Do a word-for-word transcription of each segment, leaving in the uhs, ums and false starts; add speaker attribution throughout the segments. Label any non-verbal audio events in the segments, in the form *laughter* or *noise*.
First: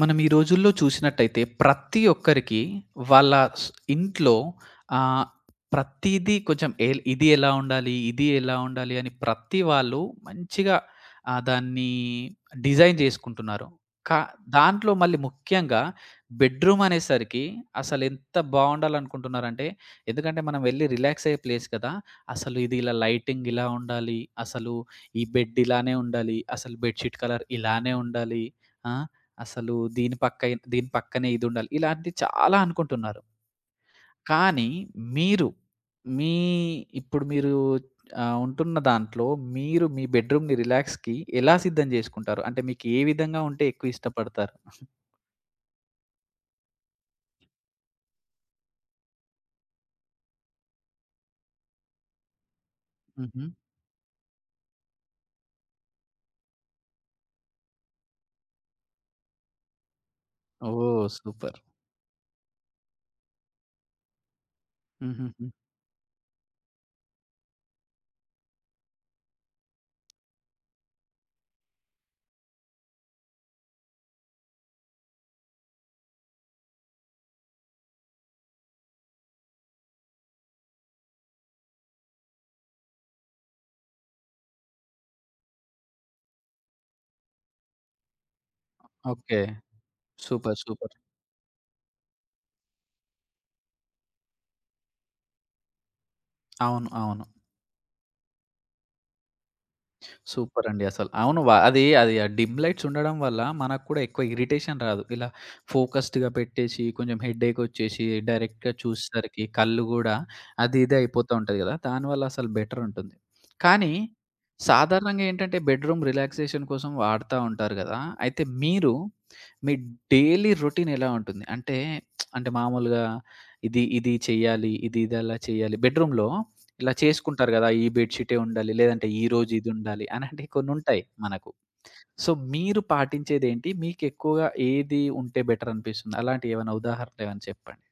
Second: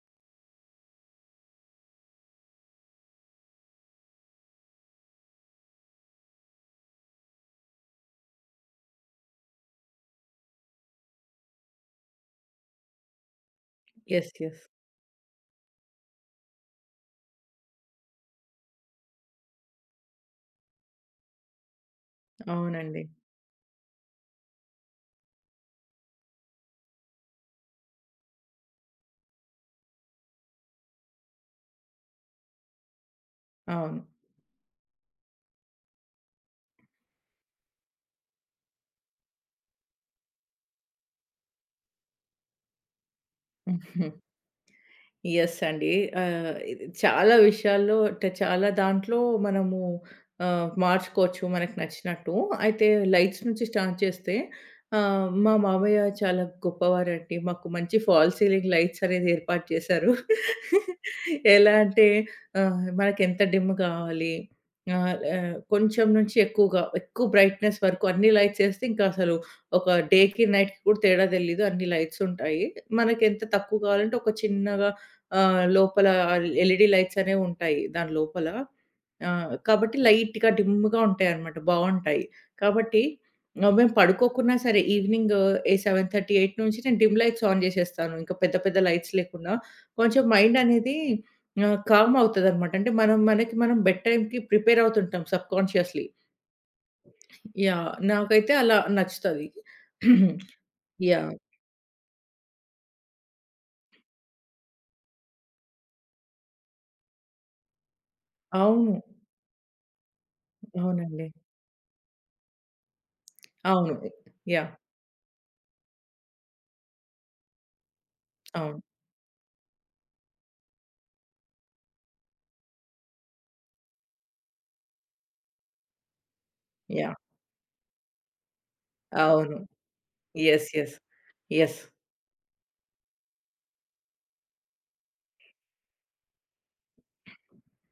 Speaker 1: మనం ఈ రోజుల్లో చూసినట్టయితే ప్రతి ఒక్కరికి వాళ్ళ స్- ఇంట్లో ఆ, ప్రతిదీ కొంచెం ఏ ఇది ఎలా ఉండాలి ఇది ఎలా ఉండాలి అని ప్రతి వాళ్ళు మంచిగా ఆ, దాన్ని డిజైన్ చేసుకుంటున్నారు. కా
Speaker 2: యెస్. యెస్.
Speaker 1: దాంట్లో మళ్ళీ ముఖ్యంగా బెడ్రూమ్ అనేసరికి అసలు ఎంత బాగుండాలనుకుంటున్నారంటే, ఎందుకంటే మనం వెళ్ళి రిలాక్స్ అయ్యే ప్లేస్ కదా. అసలు ఇది ఇలా
Speaker 2: అవునండి.
Speaker 1: లైటింగ్ ఇలా ఉండాలి, అసలు ఈ బెడ్ ఇలానే ఉండాలి, అసలు బెడ్షీట్ కలర్ ఇలానే ఉండాలి, అసలు దీని పక్కై దీని పక్కనే ఇదుండాలి. ఇలాంటివి చాలా అనుకుంటున్నారు.
Speaker 2: అవును.
Speaker 1: కానీ మీరు, మీ ఇప్పుడు మీరు ఆహ్, ఉంటున్న దాంట్లో మీరు మీ బెడ్‌రూమ్‌ని రిలాక్స్‌కి ఎలా సిద్ధం జేసుకుంటారు? అంటే మీకు ఏ విధంగా ఉంటే ఎక్కువ
Speaker 2: *laughs*
Speaker 1: ఇష్టపడతారు?
Speaker 2: యెస్ అండి. ఆహ్, ఇది చాలా విషయాల్లో అంటే చాలా దాంట్లో మనము ఆహ్, మార్చుకోవచ్చు మనకు నచ్చినట్టు. అయితే లైట్స్
Speaker 1: హుహు.
Speaker 2: నుంచి స్టార్ట్ చేస్తే ఆహ్, మా మామయ్య చాలా గొప్పవారండి. మాకు మంచి ఫాల్ సీలింగ్ లైట్స్ అనేది ఏర్పాటు చేశారు. *laughs*
Speaker 1: ఓహ్! సూపర్.
Speaker 2: ఎలా అంటే ఆహ్, మనకెంత డిమ్ కావాలి ఆహ్,
Speaker 1: హుహుహు.
Speaker 2: ఆహ్, కొంచెం నుంచి ఎక్కువగా ఎక్కువ బ్రైట్‌నెస్ వరకు అన్ని లైట్స్ ఏస్తే ఇంకా అసలు ఒక డేకి, నైట్‌కి కూడా తేడా తెలీదు. అన్ని లైట్స్ ఉంటాయి. మనకెంత తక్కువ కావాలంటే ఒక చిన్నగా ఆహ్, లోపల ఎల్‌ఈడీ లైట్స్ అనేవుంటాయి దాని లోపల. ఆహ్, కాబట్టి లైట్‌గా డిమ్‌గా ఉంటాయన్నమాట బావుంటాయి. కాబట్టి ఆహ్, మేము పడుకోకున్నా సరే ఈవినింగ్ ఏ ఏడు ముప్పై, ఎనిమిది నుంచి నేను డిమ్ లైట్స్ ఆన్ జేసేస్తాను. ఇంకా పెద్ద పెద్ద లైట్స్
Speaker 1: ఓకే.
Speaker 2: లేకుండా. కొంచెం మైండ్
Speaker 1: సూపర్. సూపర్.
Speaker 2: అనేది ఆహ్, కామ్ అవుతదన్నమాట. అంటే మనం మనకి మనం బెడ్ టైమ్‌కి ప్రిపేర్ అవుతుంటాం సబ్‌కాన్షియస్‌లీ.
Speaker 1: అవును. అవును.
Speaker 2: యాహ్! నాకైతే అలా నచ్చుతది.
Speaker 1: సూపర్ అండి అసలు.
Speaker 2: యాహ్!
Speaker 1: అవును. వ అది అది ఆ డిమ్ లైట్స్ ఉండడం వల్ల మనకు కూడా ఎక్కువ ఇరిటేషన్ రాదు. ఇలా ఫోకస్డ్‌గా పెట్టేసి కొంచెం హెడ్‌ఏక్ వచ్చేసి డైరెక్ట్‌గా
Speaker 2: అవును.
Speaker 1: చూసేసరికి కళ్ళు గూడా అది ఇది
Speaker 2: అవునండి.
Speaker 1: అయిపోతా ఉంటది గదా! దానివల్ల అసలు బెటర్ ఉంటుంది. కానీ
Speaker 2: అవును. యాహ్!
Speaker 1: సాధారణంగా ఏంటంటే బెడ్‌రూమ్ రిలాక్సేషన్ కోసం వాడతా ఉంటారు గదా! అయితే
Speaker 2: అవును.
Speaker 1: మీరు మీ డైలీ రొటీన్ ఎలా ఉంటుంది? అంటే, అంటే మామూలుగా ఇది ఇది చేయాలి, ఇది ఇది అలా చేయాలి బెడ్‌రూమ్‌లో ఇలా
Speaker 2: యాహ్!
Speaker 1: చేసుకుంటారు గదా! ఈ బెడ్ షీటే ఉండాలి. లేదంటే ఈరోజు
Speaker 2: అవును.
Speaker 1: ఇదుండాలి అనంటే
Speaker 2: యెస్. యెస్.
Speaker 1: కొన్నుంటాయి మనకు.
Speaker 2: యెస్.
Speaker 1: సో, మీరు పాటించేదేంటి? మీకెక్కువగా ఏది ఉంటే బెటరనిపిస్తుంది? అలాంటియి ఏమైనా ఉదాహరణలేమైనా చెప్పండి.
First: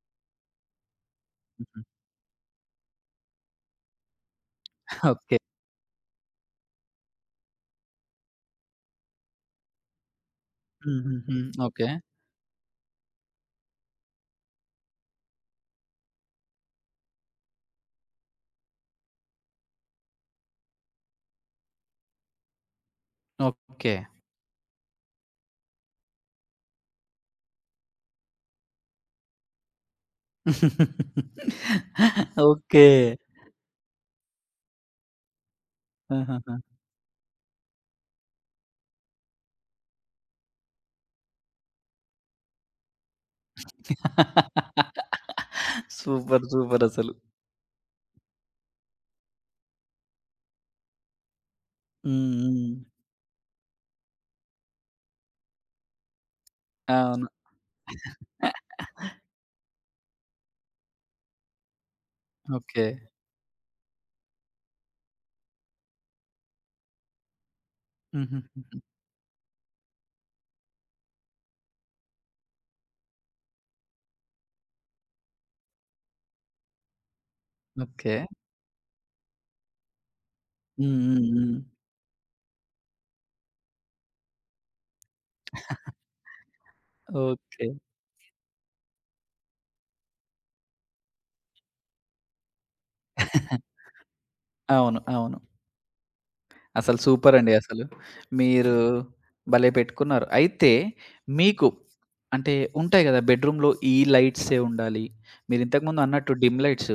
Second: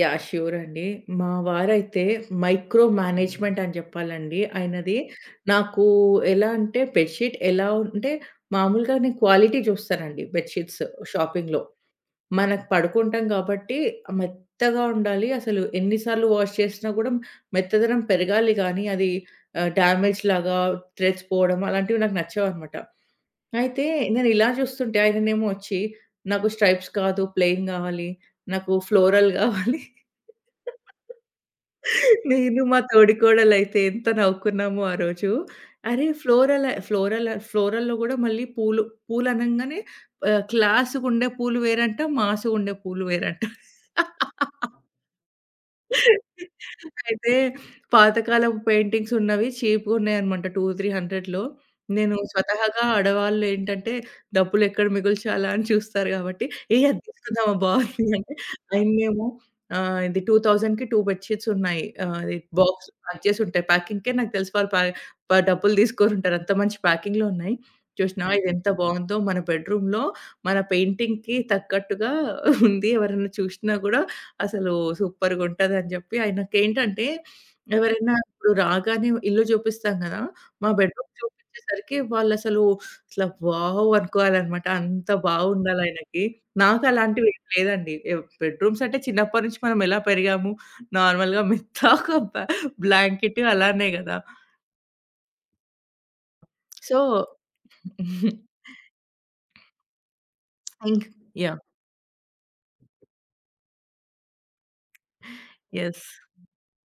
Speaker 2: యాహ్! ష్యూర్ అండి. మా
Speaker 1: హుహు.
Speaker 2: వారైతే మైక్రో మేనేజ్‌మెంట్ అని జెప్పాలండి. ఆయనది
Speaker 1: ఓకే.
Speaker 2: నాకు ఎలా అంటే బెడ్‌షీట్ ఎలా ఉంటే మామూలుగా నేను క్వాలిటీ జూస్తానండి బెడ్‌షీట్స్
Speaker 1: హుహుహు.
Speaker 2: షాపింగ్‌లో.
Speaker 1: ఓకే.
Speaker 2: మనకు పడుకుంటాం గాబట్టి మెత్తగా ఉండాలి. అసలు ఎన్ని సార్లు వాష్ చేసినా గూడా మెత్తదనం పెరగాలి గానీ అది ఆహ్, డ్యామేజ్ లాగా థ్రెడ్స్ పోవడం అలాంటివి నాకు నచ్చవన్నమాట. అయితే
Speaker 1: ఓకే.
Speaker 2: నేను ఇలా చూస్తుంటే ఆయననేమో వచ్చి, "నాకు స్ట్రైప్స్ కాదు, ప్లెయిన్ గావాలి. నాకు ఫ్లోరల్ గావాలి." నేను మా
Speaker 1: ఓకే.
Speaker 2: తోడికోడలైతే ఎంత నవ్వుకున్నామో ఆ రోజు. అరే!
Speaker 1: ఆహాహా!
Speaker 2: ఫ్లోరల్ ఫ్లోరల్ ఫ్లోరల్‌లో గూడా మళ్ళీ పూలు పూలనంగానే ఆహ్, క్లాస్‌గుండే పూలు వేరంట, మాసుగుండే పూలు వేరంట.
Speaker 1: సూపర్. *laughs* సూపరసలు.
Speaker 2: అయితే పాతకాలపు పెయింటింగ్స్ ఉన్నవి చీప్‌గున్నాయన్నమాట రెండు, మూడు వందల్లో. నేను
Speaker 1: హ్మ్. హ్మ్.
Speaker 2: స్వతహాగా ఆడవాళ్ళు ఏంటంటే డబ్బులు ఎక్కడ మిగుల్చాలా అని చూస్తారు కాబట్టి, "ఏయ్! అది
Speaker 1: అవును.
Speaker 2: తీసుకుందామా బావుంది" అంటే ఆయన్నేమో ఆహ్, ఇది రెండు వేలకి రెండు బెడ్ షీట్స్ ఉన్నాయి. ఆహ్, అది
Speaker 1: ఓకే.
Speaker 2: బాక్స్ ప్యాక్ చేసి ఉంటాయి. ప్యాకింగ్‌కే నాకు తెలిసి వాళ్ళు ప ప డబ్బులు తీసుకోనుంటారు. అంత మంచి ప్యాకింగ్‌లో ఉన్నాయి. చూసినావా ఇదెంత
Speaker 1: హుహుహుహు.
Speaker 2: బావుందో మన బెడ్‌రూమ్‌లో మన పెయింటింగ్‌కి తగ్గట్టుగా ఉంది. ఎవరైనా చూసినా కూడా అసలు సూపర్‌గుంటదని జెప్పి ఆయనకేంటంటే, ఎవరైనా
Speaker 1: ఓకే.
Speaker 2: ఇప్పుడు రాగానే ఇల్లు జూపిస్తాం గదా! మా
Speaker 1: హ్మ్.
Speaker 2: బెడ్‌రూమ్
Speaker 1: హ్మ్. హ్మ్.
Speaker 2: చూపించేసరికి వాళ్ళసలు ఇట్లా వావ్! అనుకోవాలనమాట. అంత బావుండాలాయనకి. నాకలాంటివేం
Speaker 1: ఓకే.
Speaker 2: లేదండి. ఎవ్ బెడ్‌రూమ్స్ అంటే చిన్నప్పటి నుంచి మనం ఎలా పెరిగాము, నార్మల్‌గా మెత్త ఒక బ బ్లాంకెట్
Speaker 1: *laughs*
Speaker 2: అలానే గదా!
Speaker 1: అవును. అవును. అసలు
Speaker 2: సో,
Speaker 1: సూపరండి అసలు. మీరు భలే పెట్టుకున్నారు. అయితే
Speaker 2: ఇంక్ యాహ్!
Speaker 1: మీకు అంటే ఉంటాయి గదా! బెడ్‌రూమ్‌లో ఈ లైట్సే ఉండాలి. మీరింతకుముందు
Speaker 2: యెస్.
Speaker 1: అన్నట్టు డిమ్ లైట్స్.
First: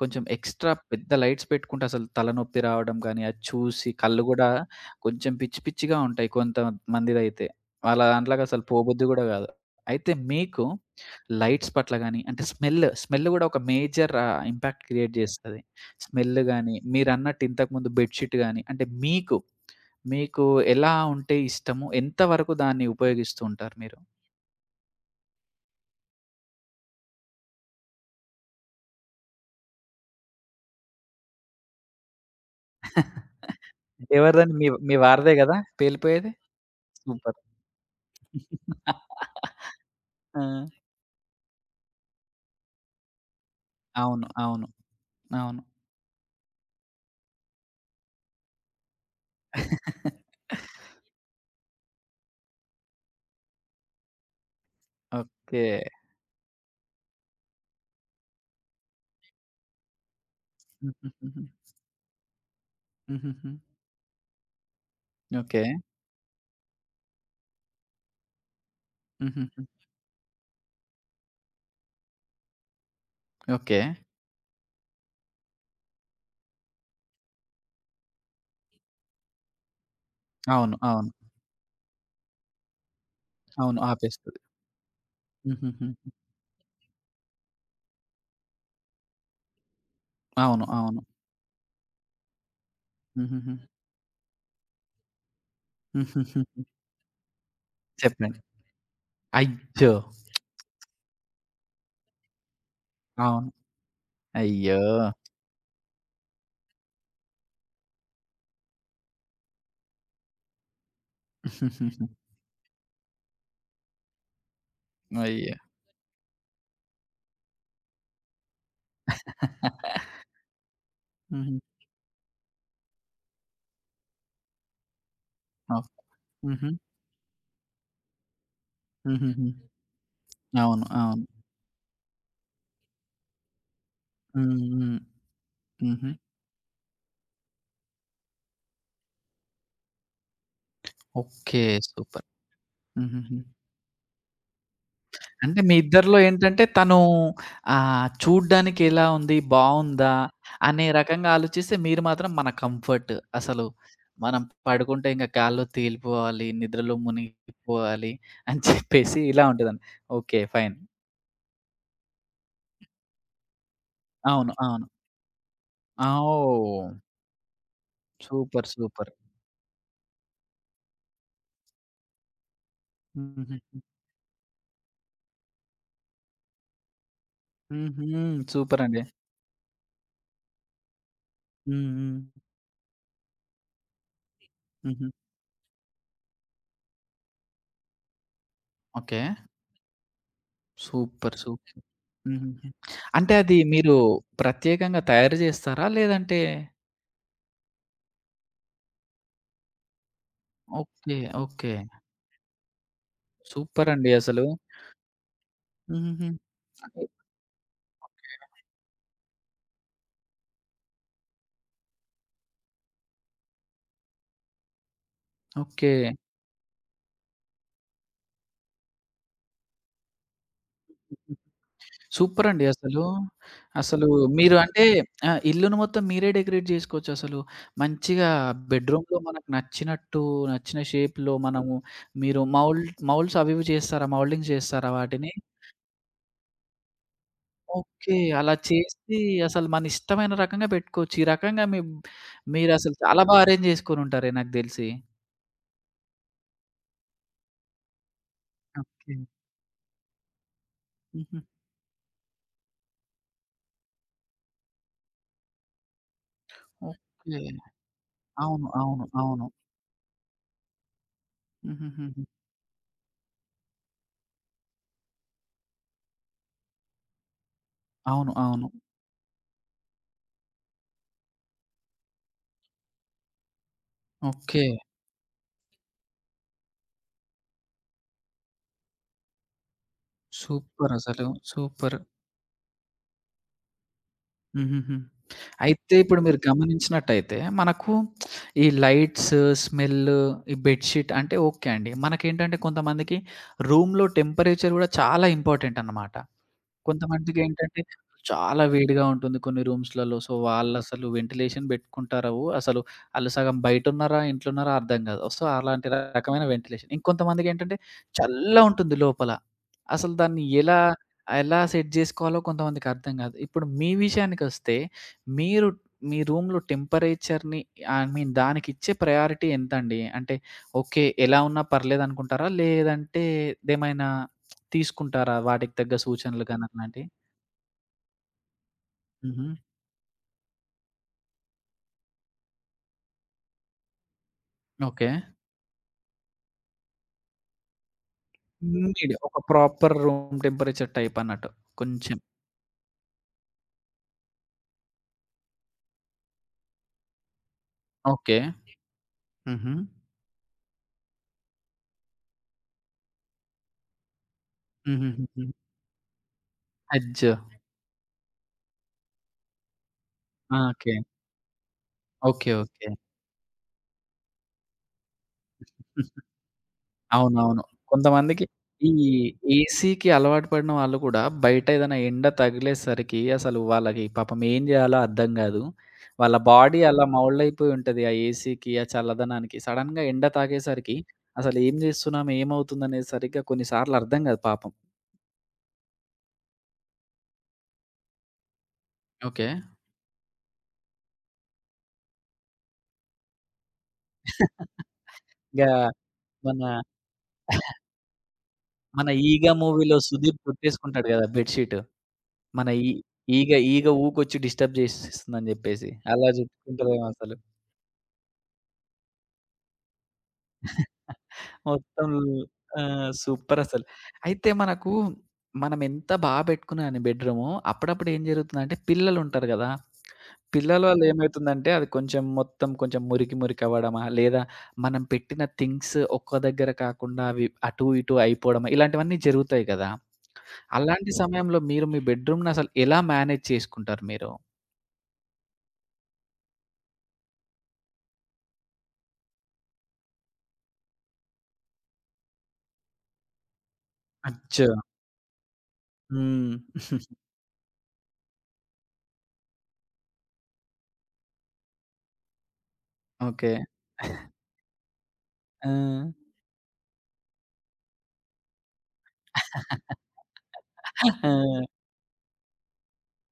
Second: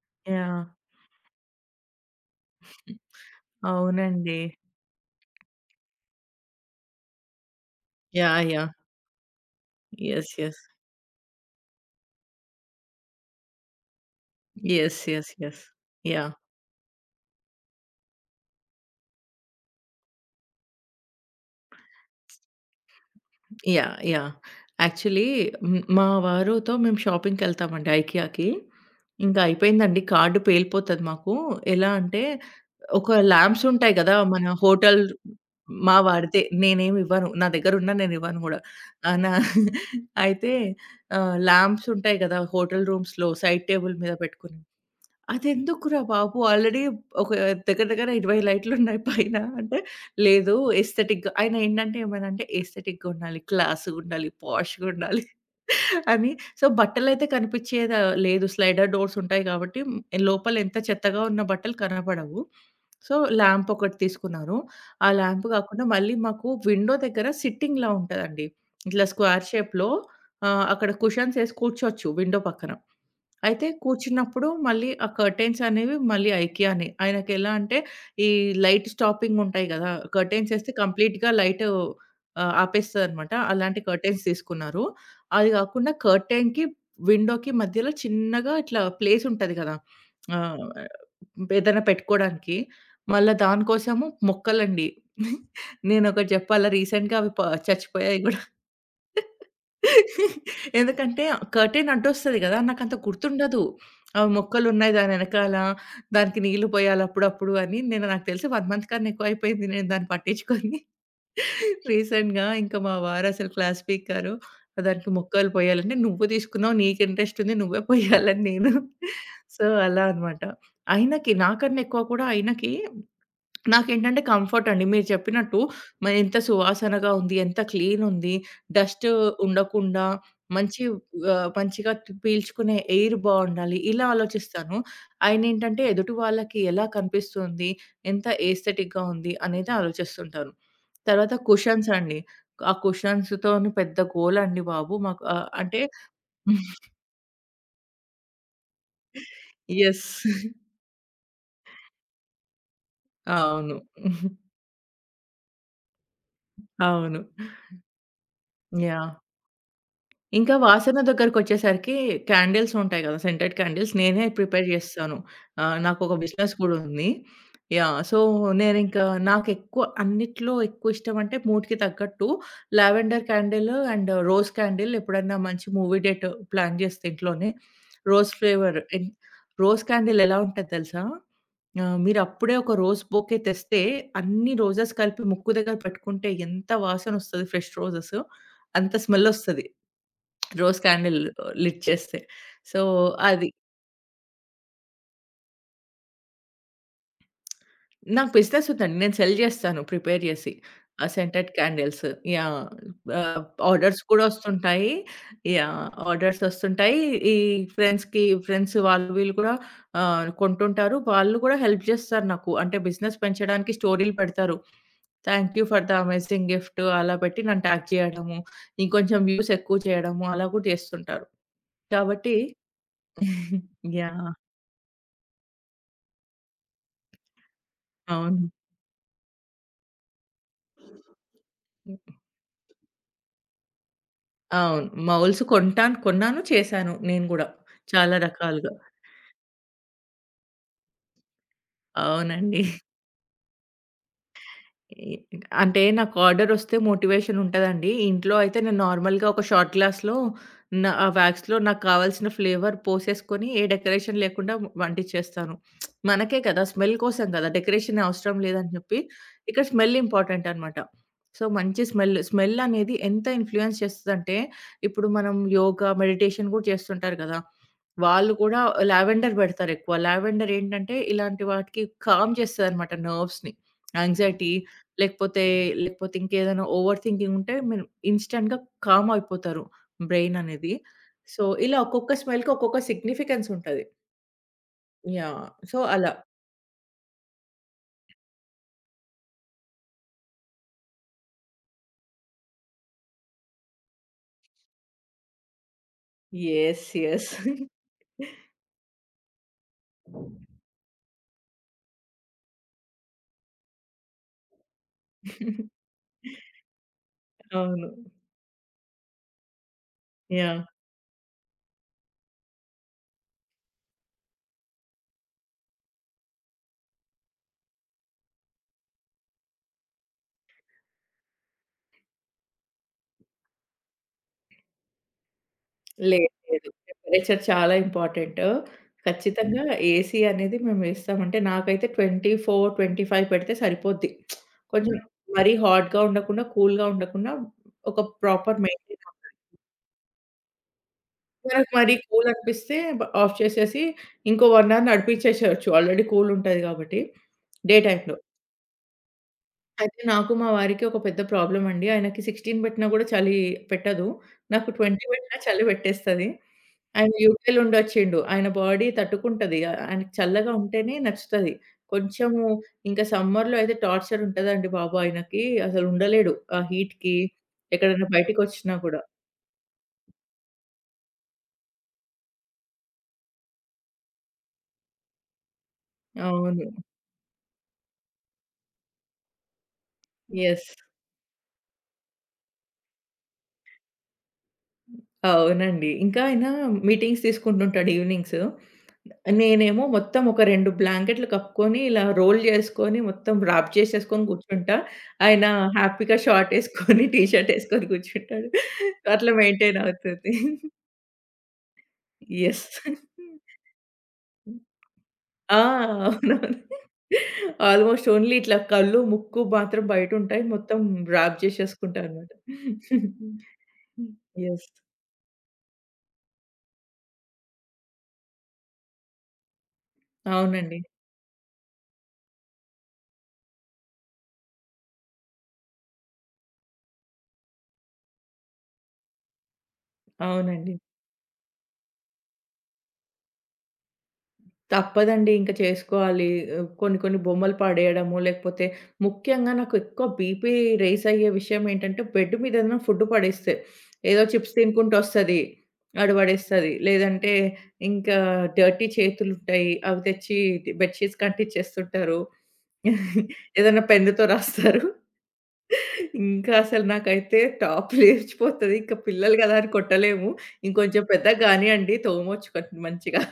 Speaker 1: కొంచెం
Speaker 2: యాహ్!
Speaker 1: ఎక్స్‌ట్రా పెద్ద లైట్స్ పెట్టుకుంటే అసలు తలనొప్పి రావడం గానీ, అది చూసి కళ్ళు
Speaker 2: అవునండి.
Speaker 1: గూడా కొంచెం పిచ్చి పిచ్చిగా ఉంటాయి కొంతమందిదైతే. వాళ్ళ దాంట్లోకి
Speaker 2: యాహ్!
Speaker 1: అసలు
Speaker 2: యాహ్!
Speaker 1: పోబుద్ది గూడా గాదు. అయితే
Speaker 2: యెస్. యెస్.
Speaker 1: మీకు లైట్స్ పట్ల గానీ, అంటే స్మెల్, స్మెల్ గూడా ఒక major ah, impact
Speaker 2: yes.
Speaker 1: Create
Speaker 2: yes.
Speaker 1: జేస్తది.
Speaker 2: యెస్. యాహ్!
Speaker 1: స్మెల్ గాని, మీరన్నట్టు ఇంతకుముందు బెడ్‌షీట్ గాని, అంటే మీకు, మీకు ఎలా ఉంటే ఇష్టము? ఎంత వరకు దాన్ని ఉపయోగిస్తూ ఉంటారు
Speaker 2: యాహ్!
Speaker 1: మీరు?
Speaker 2: యాహ్! యాక్చువల్లీ హ్మ్. మా వారుతో మేము షాపింగ్‌కెళ్తామండి ఐకియాకి. ఇంక అయిపోయిందండి. కార్డ్ పేలిపోతది మాకు. ఎలా అంటే ఒక లాంప్స్ ఉంటాయి గదా! మన
Speaker 1: ఎవరిదండి? మీ మీ
Speaker 2: హోటల్
Speaker 1: వారిదే గదా!
Speaker 2: మా
Speaker 1: పేలిపోయేది?
Speaker 2: వాడితే. నేనేమి ఇవ్వను.
Speaker 1: సూపర్.
Speaker 2: నా దగ్గరున్నా నేనివ్వను గూడా. ఆహ్, నా *laughs*
Speaker 1: ఆ!
Speaker 2: అయితే ఆహ్, లాంప్స్ ఉంటాయి గదా! హోటల్ రూమ్స్‌లో సైడ్ టేబుల్ మీద
Speaker 1: అవును.
Speaker 2: పెట్టుకుని.
Speaker 1: అవును. అవును.
Speaker 2: అదెందుకురా బాబు! ఆల్రెడీ ఒక దగ్గర దగ్గర ఇరవై లైట్లున్నాయి పైన అంటే, లేదు ఎస్థెటిక్‌గా ఆయన ఏంటంటే ఏమనంటే ఎస్థెటిక్‌గా ఉండాలి, క్లాస్‌గుండాలి, పాష్‌గుండాలి
Speaker 1: ఓకే.
Speaker 2: *laughs* అని. సో, బట్టలైతే కనిపిచ్చేదా లేదు. స్లైడర్ డోర్స్ ఉంటాయి కాబట్టి మ్, లోపల ఎంత చెత్తగా
Speaker 1: హుహుహుహు.
Speaker 2: ఉన్న బట్టలు కనపడవు. సో,
Speaker 1: హుహుహు.
Speaker 2: ల్యాంప్ ఒకటి తీసుకున్నారు. ఆ ల్యాంప్
Speaker 1: ఓకే.
Speaker 2: కాకుండా మళ్ళీ మాకు విండో దగ్గర సిట్టింగ్‌లా ఉంటదండి. ఇట్లా స్క్వేర్
Speaker 1: హుహుహు.
Speaker 2: షేప్‌లో ఆహ్, అక్కడ కుషన్స్ ఏసి కూర్చోవచ్చు విండో పక్కన. అయితే
Speaker 1: ఓకే.
Speaker 2: కూర్చున్నప్పుడు మళ్ళీ ఆ కర్టెన్స్ అనేవి మళ్ళీ ఐకియానే. ఆయనకెలా అంటే ఈ లైట్ స్టాపింగ్ ఉంటాయి గదా! కర్టెన్స్ ఏస్తే
Speaker 1: అవును. అవును.
Speaker 2: కంప్లీట్‌గా లైటు ఆహ్, ఆపేస్తదనమాట.
Speaker 1: అవును.
Speaker 2: అలాంటి కర్టెన్స్
Speaker 1: ఆపేస్తది.
Speaker 2: తీసుకున్నారు. అది
Speaker 1: హుహుహు.
Speaker 2: గాకుండా కర్టెన్‌కి, విండోకి మధ్యలో చిన్నగా ఇట్లా ప్లేస్ ఉంటది గదా!
Speaker 1: అవును.
Speaker 2: ఆహ్,
Speaker 1: అవును.
Speaker 2: ఏదైనా పెట్టుకోడానికి. మళ్ళా
Speaker 1: హుహుహు.
Speaker 2: దానికోసము మొక్కలండి. నేనొకటి
Speaker 1: హుహుహుహు.
Speaker 2: జెప్పాలా రీసెంట్‌గా అవి ప చచ్చిపోయాయి
Speaker 1: చెప్పండి.
Speaker 2: గూడా.
Speaker 1: అయ్యో!
Speaker 2: ఎందుకంటే కర్టెన్ అడ్డొస్తది గదా! నాకంత
Speaker 1: అవును.
Speaker 2: గుర్తుండదు. ఆహ్,
Speaker 1: అయ్యో!
Speaker 2: మొక్కలున్నాయి దాని ఎనకాల, దానికి నీళ్లు పోయాలి అప్పుడప్పుడు అని నేను నాకు తెలిసి ఒక మంత్ కన్నా ఎక్కువైపోయింది నేను దాన్ని పట్టించుకొని. రీసెంట్‌గా ఇంకా మా వారసలు క్లాస్ పీకారు. దానికి మొక్కలు
Speaker 1: అయ్యో!
Speaker 2: పోయాలంటే, "నువ్వు తీసుకున్నావు, నీకు ఇంట్రెస్ట్ ఉంది, నువ్వే పోయాలని" నేను. సో, అలా అన్నమాట. ఆయనకి
Speaker 1: హుహు.
Speaker 2: నాకన్నా ఎక్కువ కూడా ఆయనకి నాకేంటంటే కంఫర్ట్ అండి. మీరు చెప్పినట్టు
Speaker 1: ఓకే.
Speaker 2: మ ఎంత
Speaker 1: హుహు.
Speaker 2: సువాసనగా ఉంది, ఎంత క్లీన్ ఉంది, డస్ట్
Speaker 1: హుహుహు.
Speaker 2: ఉండకుండా
Speaker 1: అవును.
Speaker 2: మంచి
Speaker 1: అవును.
Speaker 2: ఆహ్, మంచిగా తి- పీల్చుకునే ఎయిర్ బావుండాలి. ఇలా
Speaker 1: హ్మ్.
Speaker 2: ఆలోచిస్తాను.
Speaker 1: హ్మ్.
Speaker 2: ఆయనేంటంటే
Speaker 1: హుహు.
Speaker 2: ఎదుటి వాళ్ళకి ఎలా కనిపిస్తుంది, ఎంత ఎస్థెటిక్‌గా ఉంది అనేది ఆలోచిస్తుంటాను. తర్వాత
Speaker 1: ఓకే.
Speaker 2: కుషన్స్ అండి.
Speaker 1: సూపర్.
Speaker 2: ఆ
Speaker 1: హుహుహు.
Speaker 2: కుషన్స్‌తోని పెద్ద గోల అండి బాబు మాకు. ఆహ్,
Speaker 1: అంటే మీ
Speaker 2: అంటే యెస్.
Speaker 1: ఇద్దరిలో ఏంటంటే తను ఆహ్, చూడ్డానికి ఎలా ఉంది? బావుందా?
Speaker 2: *laughs*
Speaker 1: అనే రకంగా ఆలోచిస్తే మీరు మాత్రం మన కంఫర్ట్. అసలు
Speaker 2: అవును.
Speaker 1: మనం పడుకుంటే ఇంక గాల్లో తేలిపోవాలి, నిద్రలో
Speaker 2: అవును.
Speaker 1: మునిగిపోవాలి అని
Speaker 2: యాహ్!
Speaker 1: చెప్పేసి ఇలా ఉంటదని. ఓకే.
Speaker 2: ఇంకా
Speaker 1: ఫైన్.
Speaker 2: వాసన దగ్గరకొచ్చేసరికి క్యాండిల్స్ ఉంటాయి గదా! సెంటెడ్ క్యాండిల్స్ నేనే
Speaker 1: అవును.
Speaker 2: ప్రిపేర్
Speaker 1: అవును.
Speaker 2: జేస్తాను. ఆహ్,
Speaker 1: ఆ!
Speaker 2: నాకొక బిజినెస్ గూడా
Speaker 1: ఓహ్!
Speaker 2: ఉంది. యాహ్! So,
Speaker 1: super.
Speaker 2: నేనింకా
Speaker 1: సూపర్.
Speaker 2: నాకెక్కువ అన్నిట్లో ఎక్కువ ఇష్టమంటే మూడ్‌కి తగ్గట్టు లావెండర్ క్యాండిల్
Speaker 1: హుహుహు.
Speaker 2: అండ్ రోజ్ క్యాండిల్ ఎప్పుడన్నా మంచి మూవీ డేట్ ప్లాన్ జేస్తే ఇంట్లోనే
Speaker 1: హుహు.
Speaker 2: రోజ్ ఫ్లేవర్
Speaker 1: సూపరండి.
Speaker 2: ఎన్ రోజ్ క్యాండిల్ ఎలా ఉంటది తెలుసా?
Speaker 1: హ్మ్.
Speaker 2: ఆహ్,
Speaker 1: హ్మ్.
Speaker 2: మీరప్పుడే ఒక రోజ్ బొకే తెస్తే అన్ని రోజెస్
Speaker 1: హుహు.
Speaker 2: కలిపి ముక్కు దగ్గర పెట్టుకుంటే ఎంత వాసనొస్తది ఫ్రెష్ రోజెస్ అంత
Speaker 1: ఓకే.
Speaker 2: స్మెల్లొస్తది. Rose candle
Speaker 1: super. Super.
Speaker 2: Lit చేస్తే.
Speaker 1: హుహుహు.
Speaker 2: సో,
Speaker 1: అంటే
Speaker 2: అది.
Speaker 1: అది మీరు ప్రత్యేకంగా తయారు జేస్తారా? లేదంటే
Speaker 2: నాకు బిజినెస్ ఉందండి. నేను సెల్ చేస్తాను ప్రిపేర్ చేసి. ఆ
Speaker 1: okay.
Speaker 2: Scented
Speaker 1: okay.
Speaker 2: Candles. Yeah! Ah, orders
Speaker 1: సూపరండి
Speaker 2: కూడా
Speaker 1: అసలు.
Speaker 2: వస్తుంటాయి. యాహ్!
Speaker 1: హుహుహు.
Speaker 2: ఆర్డర్స్ వస్తుంటాయి. ఈ ఫ్రెండ్స్‌కి ఫ్రెండ్స్ వాళ్ళు వీళ్ళు కూడా ఆహ్, కొంటుంటారు. వాళ్ళు కూడా హెల్ప్ చేస్తారు నాకు. అంటే బిజినెస్ పెంచడానికి స్టోరీలు పెడతారు. Thank you for
Speaker 1: okay.
Speaker 2: The amazing gift అలా పెట్టి నన్ను ట్యాగ్ చేయడము. ఇంకొంచెం వ్యూస్ ఎక్కువ చేయడము అలా కూడా చేస్తుంటారు. కాబట్టి
Speaker 1: సూపరండి అసలు.
Speaker 2: *laughs*
Speaker 1: అసలు
Speaker 2: యాహ్!
Speaker 1: మీరు అంటే ఆహ్, ఇల్లును మొత్తం మీరే డెకరేట్ జేసుకోవచ్చసలు. మంచిగా
Speaker 2: అవును.
Speaker 1: బెడ్‌రూమ్‌లో మనకు నచ్చినట్టు, నచ్చిన షేప్‌లో మనము మీరు మౌల్డ్ మౌల్డ్స్ అవి ఇవి చేస్తారా? మౌల్డింగ్స్
Speaker 2: అవును.
Speaker 1: చేస్తారా వాటిని?
Speaker 2: మౌల్స్ కొంటాను కొన్నాను, చేశాను నేను గూడా.
Speaker 1: ఓకే.
Speaker 2: చాలా
Speaker 1: అలా
Speaker 2: రకాలుగా.
Speaker 1: చేసి అసలు మన ఇష్టమైన రకంగా పెట్టుకోవచ్చు. ఈ రకంగా మీ
Speaker 2: అవునండి.
Speaker 1: మీరసలు చాలా బా అరేంజ్ చేసుకొనుంటారే నాకు తెలిసి.
Speaker 2: ఇ అంటే నాకు ఆర్డరొస్తే మోటివేషన్ ఉంటదండి. ఇంట్లో అయితే నేను
Speaker 1: ఓకే.
Speaker 2: నార్మల్‌గా ఒక షార్ట్ గ్లాస్‌లో నా ఆ
Speaker 1: హుహు.
Speaker 2: వ్యాక్స్‌లో నాకు కావాల్సిన ఫ్లేవర్ పోసేసుకొని ఏ డెకరేషన్ లేకుండా వంటిచ్చేస్తాను. మనకే కదా! స్మెల్ కోసం
Speaker 1: ఓకే.
Speaker 2: కదా! డెకరేషన్ అవసరం
Speaker 1: అవును.
Speaker 2: లేదని చెప్పి
Speaker 1: అవును. అవును.
Speaker 2: ఇక్కడ స్మెల్ ఇంపార్టెంట్ అనమాట. సో, మంచి స్మెల్,
Speaker 1: హుహుహుహు.
Speaker 2: స్మెల్ అనేది ఎంత ఇన్‌ఫ్లూయెన్స్ చేస్తదంటే ఇప్పుడు మనం యోగా, మెడిటేషన్ కూడా చేస్తుంటారు కదా!
Speaker 1: అవును.
Speaker 2: వాళ్ళు కూడా
Speaker 1: అవును.
Speaker 2: లావెండర్ పెడతారెక్కువ. లావెండర్ ఏంటంటే ఇలాంటి వాటికి కామ్ చేస్తదనమాట నర్వ్స్‌ని. Anxiety
Speaker 1: okay.
Speaker 2: లేకపోతే, లేకపోతే ఇంకేదైనా ఓవర్ థింకింగ్ ఉంటే మీరు ఇన్‌స్టాంట్‌గా కామ్ అయిపోతారు బ్రెయిన్ అనేది.
Speaker 1: సూపర్ అసలు.
Speaker 2: సో, ఇలా
Speaker 1: సూపర్.
Speaker 2: ఒక్కొక్క స్మెల్‌కి ఒక్కొక్క సిగ్నిఫికెన్స్ ఉంటది.
Speaker 1: హుహుహు.
Speaker 2: యాహ్! సో,
Speaker 1: అయితే
Speaker 2: అలా.
Speaker 1: ఇప్పుడు మీరు గమనించినట్టయితే మనకు ఈ లైట్స్, స్మెల్, ఈ బెడ్‌షీట్ అంటే ఓకే అండి. మనకేంటంటే కొంతమందికి రూమ్‌లో టెంపరేచర్ గూడా చాలా ఇంపార్టెంట్ అన్నమాట.
Speaker 2: యెస్. యెస్.
Speaker 1: కొంతమందికేంటంటే చాలా వేడిగా ఉంటుంది కొన్ని రూమ్స్‌లలో. సో, వాళ్ళసలు వెంటిలేషన్ బెట్టుకుంటారో అసలు ఆళ్ళు సగం బయటున్నారా? ఇంట్లున్నారా? అర్థం గాదు. సో, అలాంటి రకమైన వెంటిలేషన్. ఇంకొంతమందికేంటంటే
Speaker 2: అవును.
Speaker 1: చల్లగుంటుంది లోపల. అసలు దాన్ని
Speaker 2: యాహ్!
Speaker 1: ఎలా, ఎలా సెట్ జేసుకోవాలో కొంతమందికి అర్థం గాదు. ఇప్పుడు మీ విషయానికొస్తే మీరు మీ రూమ్‌లో టెంపరేచర్‌ని ఐ మీన్ దానికిచ్చే ప్రయారిటీ ఎంతండి? అంటే ఓకే. ఎలా ఉన్నా పర్లేదనుకుంటారా? లేదంటే దేమైనా తీసుకుంటారా? వాటికి తగ్గ
Speaker 2: లేదు.
Speaker 1: సూచనలు గాని
Speaker 2: లేదు.
Speaker 1: అట్లాంటియి?
Speaker 2: టెంపరేచర్ చాలా ఇంపార్టెంట్.
Speaker 1: హుహు.
Speaker 2: ఖచ్చితంగా ఏసీ అనేది మేము వేస్తామంటే నాకైతే ఇరవై నాలుగు, ఇరవై ఐదు పెడితే సరిపోద్ది. కొంచెం
Speaker 1: ఓకే.
Speaker 2: మరీ హాట్‌గా ఉండకుండా, కూల్‌గా ఉండకుండా ఒక ప్రాపర్ మెయింటైన్
Speaker 1: నీడ్. ఒక ప్రాపర్ రూమ్ టెంపరేచర్ టైప్ అన్నట్టు.
Speaker 2: మనకు మరీ
Speaker 1: కొంచెం.
Speaker 2: కూల్ అనిపిస్తే బ ఆఫ్ చేసేసి ఇంకో ఒక అవర్ నడిపించేసేయొచ్చు. ఆల్రెడీ కూల్ ఉంటది కాబట్టి డే టైమ్‌లో.
Speaker 1: ఓకే. హుహు.
Speaker 2: అయితే నాకు మా వారికి ఒక పెద్ద ప్రాబ్లమ్ అండి. ఆయనకి పదహారు పెట్టినా కూడా చలి పెట్టదు. నాకు ఇరవై పెట్టినా
Speaker 1: హుహుహుహు.
Speaker 2: చలి పెట్టేస్తది. ఆయన
Speaker 1: అజ్జో!
Speaker 2: యూకేలో ఉండొచ్చిండు. ఆయన బాడీ తట్టుకుంటది. ఆహ్, ఆయనకి చల్లగా
Speaker 1: ఆ! ఓకే.
Speaker 2: ఉంటేనే నచ్చుతది. కొంచెము
Speaker 1: ఓకే. ఓకే.
Speaker 2: ఇంకా సమ్మర్‌లో అయితే టార్చర్ ఉంటదండి బాబు ఆయనకి. అసలు ఉండలేడు. ఆ హీట్‌కి
Speaker 1: అవునవును.
Speaker 2: ఎక్కడైనా
Speaker 1: కొంతమందికి
Speaker 2: బయటికొచ్చినా
Speaker 1: ఈ
Speaker 2: కూడా.
Speaker 1: ఏసీకి అలవాటు పడిన వాళ్ళు కూడా బయట ఏదైనా ఎండ తగిలేసరికి అసలు వాళ్ళకి పాపం ఏం జేయాలో అర్థం గాదు. వాళ్ళ
Speaker 2: అవును.
Speaker 1: బాడీ అలా మౌల్డ్ అయిపోయి ఉంటది. ఆ ఏసీకి, ఆ చల్లదనానికి. సడెన్‌గా ఎండ
Speaker 2: యెస్.
Speaker 1: తాగేసరికి అసలు ఏం జేస్తున్నాం? ఏమవుతుందనేది సరిగ్గా కొన్ని సార్లు అర్థం గాదు పాపం.
Speaker 2: అవునండి. ఇంకా ఆయన మీటింగ్స్ తీసుకుంటుంటాడు ఈవినింగ్స్.
Speaker 1: ఓకే.
Speaker 2: నేనేమో మొత్తం ఒక రెండు బ్లాంకెట్లు కప్పుకొని ఇలా రోల్ చేసుకొని మొత్తం ర్యాప్ చేసేసుకొని కూర్చుంటా. ఆయన
Speaker 1: ఇగా
Speaker 2: హ్యాపీగా షార్ట్
Speaker 1: మన
Speaker 2: ఏసుకొని టీ షర్ట్ ఏసుకొని కూర్చుంటాడు.
Speaker 1: మన
Speaker 2: అట్లా
Speaker 1: 'ఈగ'
Speaker 2: మెయింటైన్
Speaker 1: మూవీలో
Speaker 2: అవుతుంది.
Speaker 1: సుదీప్ చుట్టేసుకుంటాడు గదా! Bed sheet.
Speaker 2: యెస్.
Speaker 1: మన ఈ ఈగ ఈగ ఊకొచ్చి డిస్టర్బ్ జేసేస్తుందని
Speaker 2: ఆ!
Speaker 1: జెప్పేసి. అలా
Speaker 2: అవునవును.
Speaker 1: జుట్టుకుంటదేమో అసలు.
Speaker 2: ఆల్‌మోస్ట్ ఓన్లీ ఇట్లా కళ్ళు, ముక్కు మాత్రం బయటుంటాయి. మొత్తం ర్యాప్ చేసేసుకుంటా
Speaker 1: మొత్తం
Speaker 2: అనమాట.
Speaker 1: ఆ! సూపరసలు. అయితే
Speaker 2: యెస్.
Speaker 1: మనకు మనమెంత బా పెట్టుకున్నా అని బెడ్‌రూము, అప్పుడప్పుడు ఏం జరుగుతుందంటే పిల్లలుంటారు గదా!
Speaker 2: అవునండి.
Speaker 1: పిల్లల వల్ల ఏమైతుందంటే అది కొంచెం మొత్తం కొంచెం మురికి మురికి అవ్వడమా, లేదా మనం పెట్టిన థింగ్స్ ఒక్క దగ్గర కాకుండా అవి అటు ఇటు అయిపోవడమా, ఇలాంటివన్నీ జరుగుతాయి గదా!
Speaker 2: అవునండి.
Speaker 1: అలాంటి సమయంలో మీరు మీ బెడ్‌రూమ్‌నసలు ఎలా మేనేజ్ చేసుకుంటారు మీరు?
Speaker 2: తప్పదండి. ఇంక చేసుకోవాలి. ఆహ్, కొన్ని కొన్ని బొమ్మలు పడేయడము, లేకపోతే ముఖ్యంగా నాకెక్కువ బీపీ రైజ్ అయ్యే విషయం ఏంటంటే, బెడ్ మీద ఏదైనా ఫుడ్ పడేస్తే. ఏదో చిప్స్
Speaker 1: అచ్చో!
Speaker 2: తినుకుంటూ ఒస్తది. ఆడు
Speaker 1: హ్మ్.
Speaker 2: పడేస్తది. లేదంటే ఇంకా డర్టీ చేతులుంటాయి. అవి తెచ్చి బెడ్ షీట్స్‌కి అంటిచ్చేస్తుంటారు. *laughs*
Speaker 1: ఓకే.
Speaker 2: ఏదైనా పెన్నుతో రాస్తారు.
Speaker 1: ఆ!
Speaker 2: ఇంకా అసలు నాకైతే టాప్ లేచిపోతది. ఇంక పిల్లలు గదా అని
Speaker 1: *laughs*
Speaker 2: కొట్టలేము. ఇంకొంచెం
Speaker 1: ఆ!
Speaker 2: పెద్దగా గానియండి తోమొచ్చు మంచిగా.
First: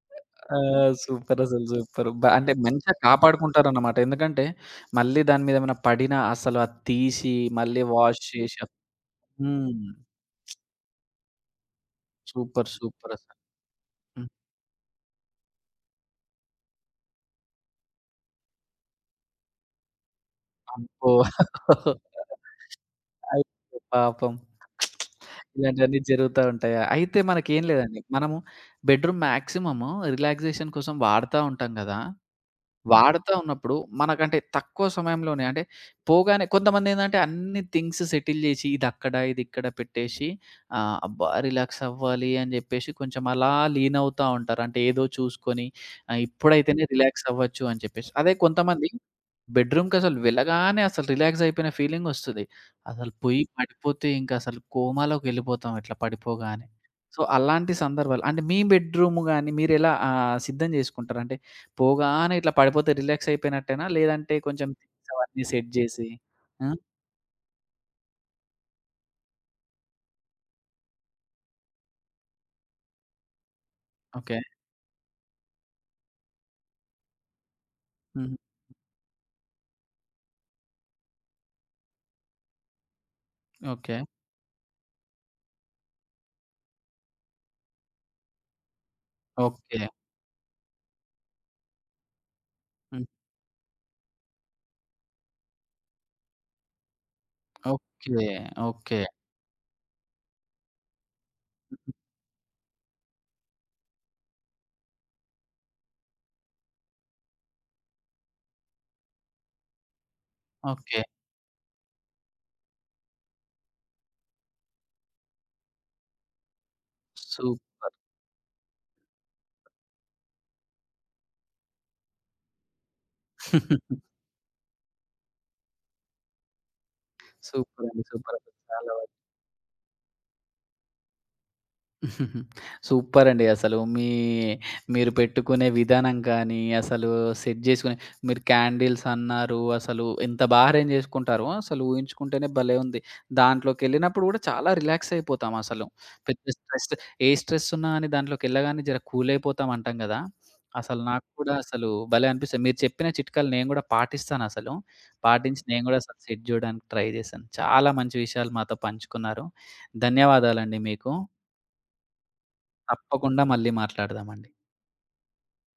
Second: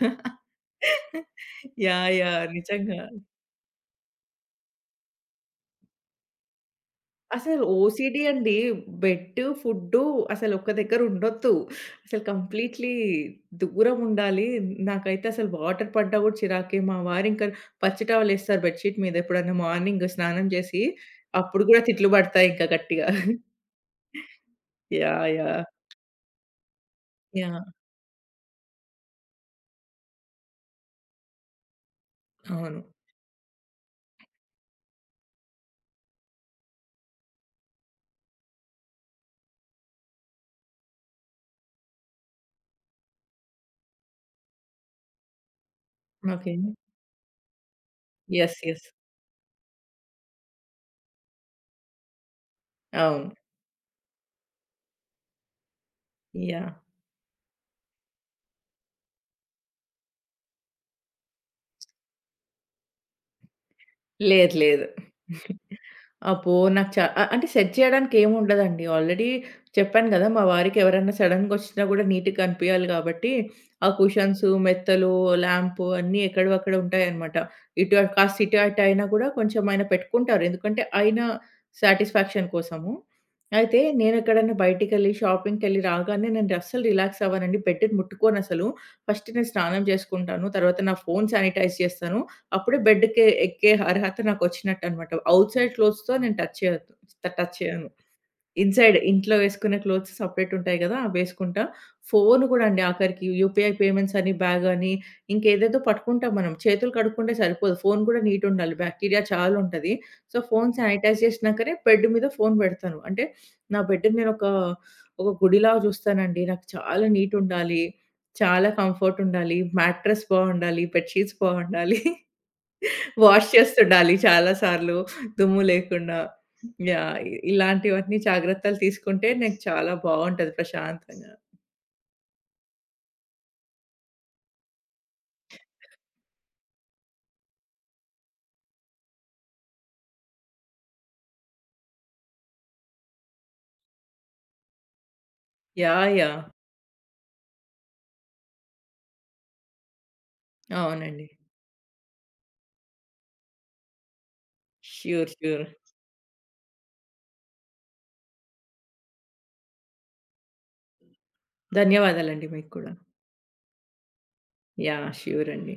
Speaker 1: ఆ! సూపర్ అసలు సూపర్.
Speaker 2: యాహ్!
Speaker 1: బ
Speaker 2: యాహ్!
Speaker 1: అంటే మంచిగా
Speaker 2: నిజంగా.
Speaker 1: కాపాడుకుంటారన్నమాట. ఎందుకంటే మళ్ళీ దాని మీద ఏమైనా పడినా అసలు అది తీసి
Speaker 2: అసలు
Speaker 1: మళ్ళీ
Speaker 2: ఓసీడీ
Speaker 1: వాష్
Speaker 2: అండి.
Speaker 1: చేసి
Speaker 2: బెడ్,
Speaker 1: హ్మ్.
Speaker 2: ఫుడ్డు అసలు ఒక్క దగ్గర ఉండొద్దు. అసలు
Speaker 1: సూపర్.
Speaker 2: కంప్లీట్‌లీ
Speaker 1: సూపర్ అసలు.
Speaker 2: దూరం
Speaker 1: హ్మ్.
Speaker 2: ఉండాలి. నాకైతే అసలు వాటర్ పడ్డా గూడా చిరాకే. మా వారింకా పచ్చి టవలేస్తారు బెడ్‌షీట్ మీద ఎప్పుడన్నా మార్నింగ్ స్నానం చేసి.
Speaker 1: అబ్బో!
Speaker 2: అప్పుడు గూడా తిట్లు పడతాయి ఇంకా గట్టిగా.
Speaker 1: అయ్యో! పాపం.
Speaker 2: యాహ్! యాహ్!
Speaker 1: ఇలాంటివన్నీ జరుగుతా ఉంటాయి. అయితే
Speaker 2: యాహ్!
Speaker 1: మనకేం లేదండి. మనము బెడ్‌రూమ్ మాక్సిమము రిలాక్సేషన్ కోసం వాడతా ఉంటాం గదా!
Speaker 2: అవును.
Speaker 1: వాడతా ఉన్నప్పుడు మనకంటే తక్కువ సమయంలోనే అంటే పోగానే కొంతమందేందంటే అన్ని థింగ్స్ సెటిల్ జేసి ఇదక్కడ, ఇదిక్కడ పెట్టేసి ఆహ్, అబ్బా! రిలాక్స్ అవ్వాలి అని జెప్పేసి కొంచెం అలా లీనవుతా ఉంటారు. అంటే ఏదో చూసుకొని ఆహ్,
Speaker 2: ఓకే.
Speaker 1: ఇప్పుడైతేనే రిలాక్స్ అవ్వచ్చు అని చెప్పేసి. అదే
Speaker 2: యెస్. యెస్.
Speaker 1: కొంతమంది బెడ్‌రూమ్‌కసలు వెళ్ళగానే అసలు రిలాక్స్ అయిపోయిన ఫీలింగొస్తది. అసలు
Speaker 2: అవును.
Speaker 1: పొయ్యి పడిపోతే ఇంకసలు కోమాలోకెళ్ళిపోతాం ఇట్లా పడిపోగానే.
Speaker 2: యాహ్!
Speaker 1: సో, అలాంటి సందర్భాలు అంటే మీ బెడ్‌రూమ్ గాని మీరెలా ఆహ్, సిద్ధం జేసుకుంటారు? అంటే పోగానే ఇట్లా పడిపోతే రిలాక్స్ అయిపోయినట్టేనా? లేదంటే
Speaker 2: లేదు.
Speaker 1: కొంచెం
Speaker 2: లేదు.
Speaker 1: థింగ్స్ అవన్నీ సెట్ జేసి
Speaker 2: అబ్బో!
Speaker 1: ఆ!
Speaker 2: నాకు చ అ అంటే సెట్ చేయడానికి ఏముండదండి. ఆల్రెడీ చెప్పాను గదా! మా వారికి ఎవరన్నా సడెన్‌గొచ్చినా గూడా నీట్‌గా కనిపియాలి గాబట్టి, ఆ
Speaker 1: ఓకే.
Speaker 2: కుషన్స్, మెత్తలు, ల్యాంప్ అన్నీ ఎక్కడివి అక్కడ ఉంటాయన్నమాట. ఇటు అటు
Speaker 1: హుహు.
Speaker 2: కాస్త ఇటు అటు అయినా గూడా కొంచెం ఆయన పెట్టుకుంటారు. ఎందుకంటే ఆయన సాటిస్ఫాక్షన్ కోసము. అయితే
Speaker 1: ఓకే.
Speaker 2: నేనెక్కడన్నా బయటికెళ్ళి, షాపింగ్‌కెళ్ళి రాగానే నేను అస్సలు రిలాక్స్ అవ్వనండి. బెడ్‌ని ముట్టుకోనసలు. ఫస్ట్ నేను
Speaker 1: ఓకే.
Speaker 2: స్నానం జేసుకుంటాను. తర్వాత నా ఫోను శానిటైజ్ చేస్తాను. అప్పుడే
Speaker 1: హ్మ్.
Speaker 2: బెడ్‌కి ఎక్కే అర్హత నాకొచ్చినట్టనమాట. ఔట్‌సైడ్ క్లోత్స్‌తో నేను టచ్ చేయొద్దు. టచ్ చేయను.
Speaker 1: ఓకే.
Speaker 2: Inside
Speaker 1: okay.
Speaker 2: ఇంట్లో వేసుకునే క్లోత్స్ సెపరేట్ ఉంటాయి గదా! అవి వేసుకుంటా. ఫోను గూడా అండి ఆఖరికి యూపీఐ పేమెంట్స్ అని, బ్యాగ్ అని ఇంకేదేదో పట్టుకుంటాం మనం. చేతులు కడుక్కుంటే సరిపోదు. ఫోను గూడా నీటుండాలి. బ్యాక్టీరియా చాలా ఉంటది. So, phone
Speaker 1: okay.
Speaker 2: శానిటైజ్ చేసినాకనే బెడ్ మీద ఫోను బెడతాను. అంటే నా బెడ్‌ని నేనొక ఒక ఒక గుడిలాగా చూస్తానండి. నాకు చాలా నీటుండాలి.
Speaker 1: సూపర్.
Speaker 2: చాలా కంఫర్టుండాలి. మ్యాట్రెస్ బావుండాలి. బెడ్ షీట్స్ బావుండాలి. వాష్
Speaker 1: *laughs*
Speaker 2: చేస్తుండాలి చాలా సార్లు దుమ్ము లేకుండా. యాహ్! ఇ
Speaker 1: సూపరండి.
Speaker 2: ఇలాంటివన్నీ
Speaker 1: సూపరసలు.
Speaker 2: జాగ్రత్తలు
Speaker 1: చాలా
Speaker 2: తీసుకుంటే నాకు చాలా బావుంటది ప్రశాంతంగా.
Speaker 1: *laughs* సూపర్ అండి. అసలు మీ మీరు పెట్టుకునే విధానం కానీ, అసలు సెట్ చేసుకునే మీరు క్యాండిల్స్ అన్నారు. అసలు ఎంత బా అరేంజ్ చేసుకుంటారో అసలు ఊహించుకుంటేనే భలే ఉంది. దాంట్లోకెళ్ళినప్పుడు కూడా చాలా రిలాక్స్ అయిపోతాం అసలు.
Speaker 2: యాహ్! యాహ్!
Speaker 1: పెద్ద స్ట్రెస్ ఏ స్ట్రెస్ ఉన్నా అని దాంట్లోకెళ్ళగానే జర కూల్ అయిపోతాం అంటాం గదా! అసలు నాకు
Speaker 2: అవునండి.
Speaker 1: కూడా అసలు భలే అనిపిస్తాయి. మీరు చెప్పిన చిట్కాలు నేను గూడా పాటిస్తానసలు.
Speaker 2: ష్యూర్.
Speaker 1: పాటించి
Speaker 2: ష్యూర్.
Speaker 1: నేను గూడా అసలు సెట్ జేయడానికి ట్రై జేశాను. చాలా మంచి విషయాలు మాతో పంచుకున్నారు. ధన్యవాదాలండి మీకు.
Speaker 2: ధన్యవాదాలండి మీకు కూడా.
Speaker 1: తప్పకుండా మళ్ళీ మాట్లాడదామండి.
Speaker 2: యాహ్! ష్యూర్ అండి.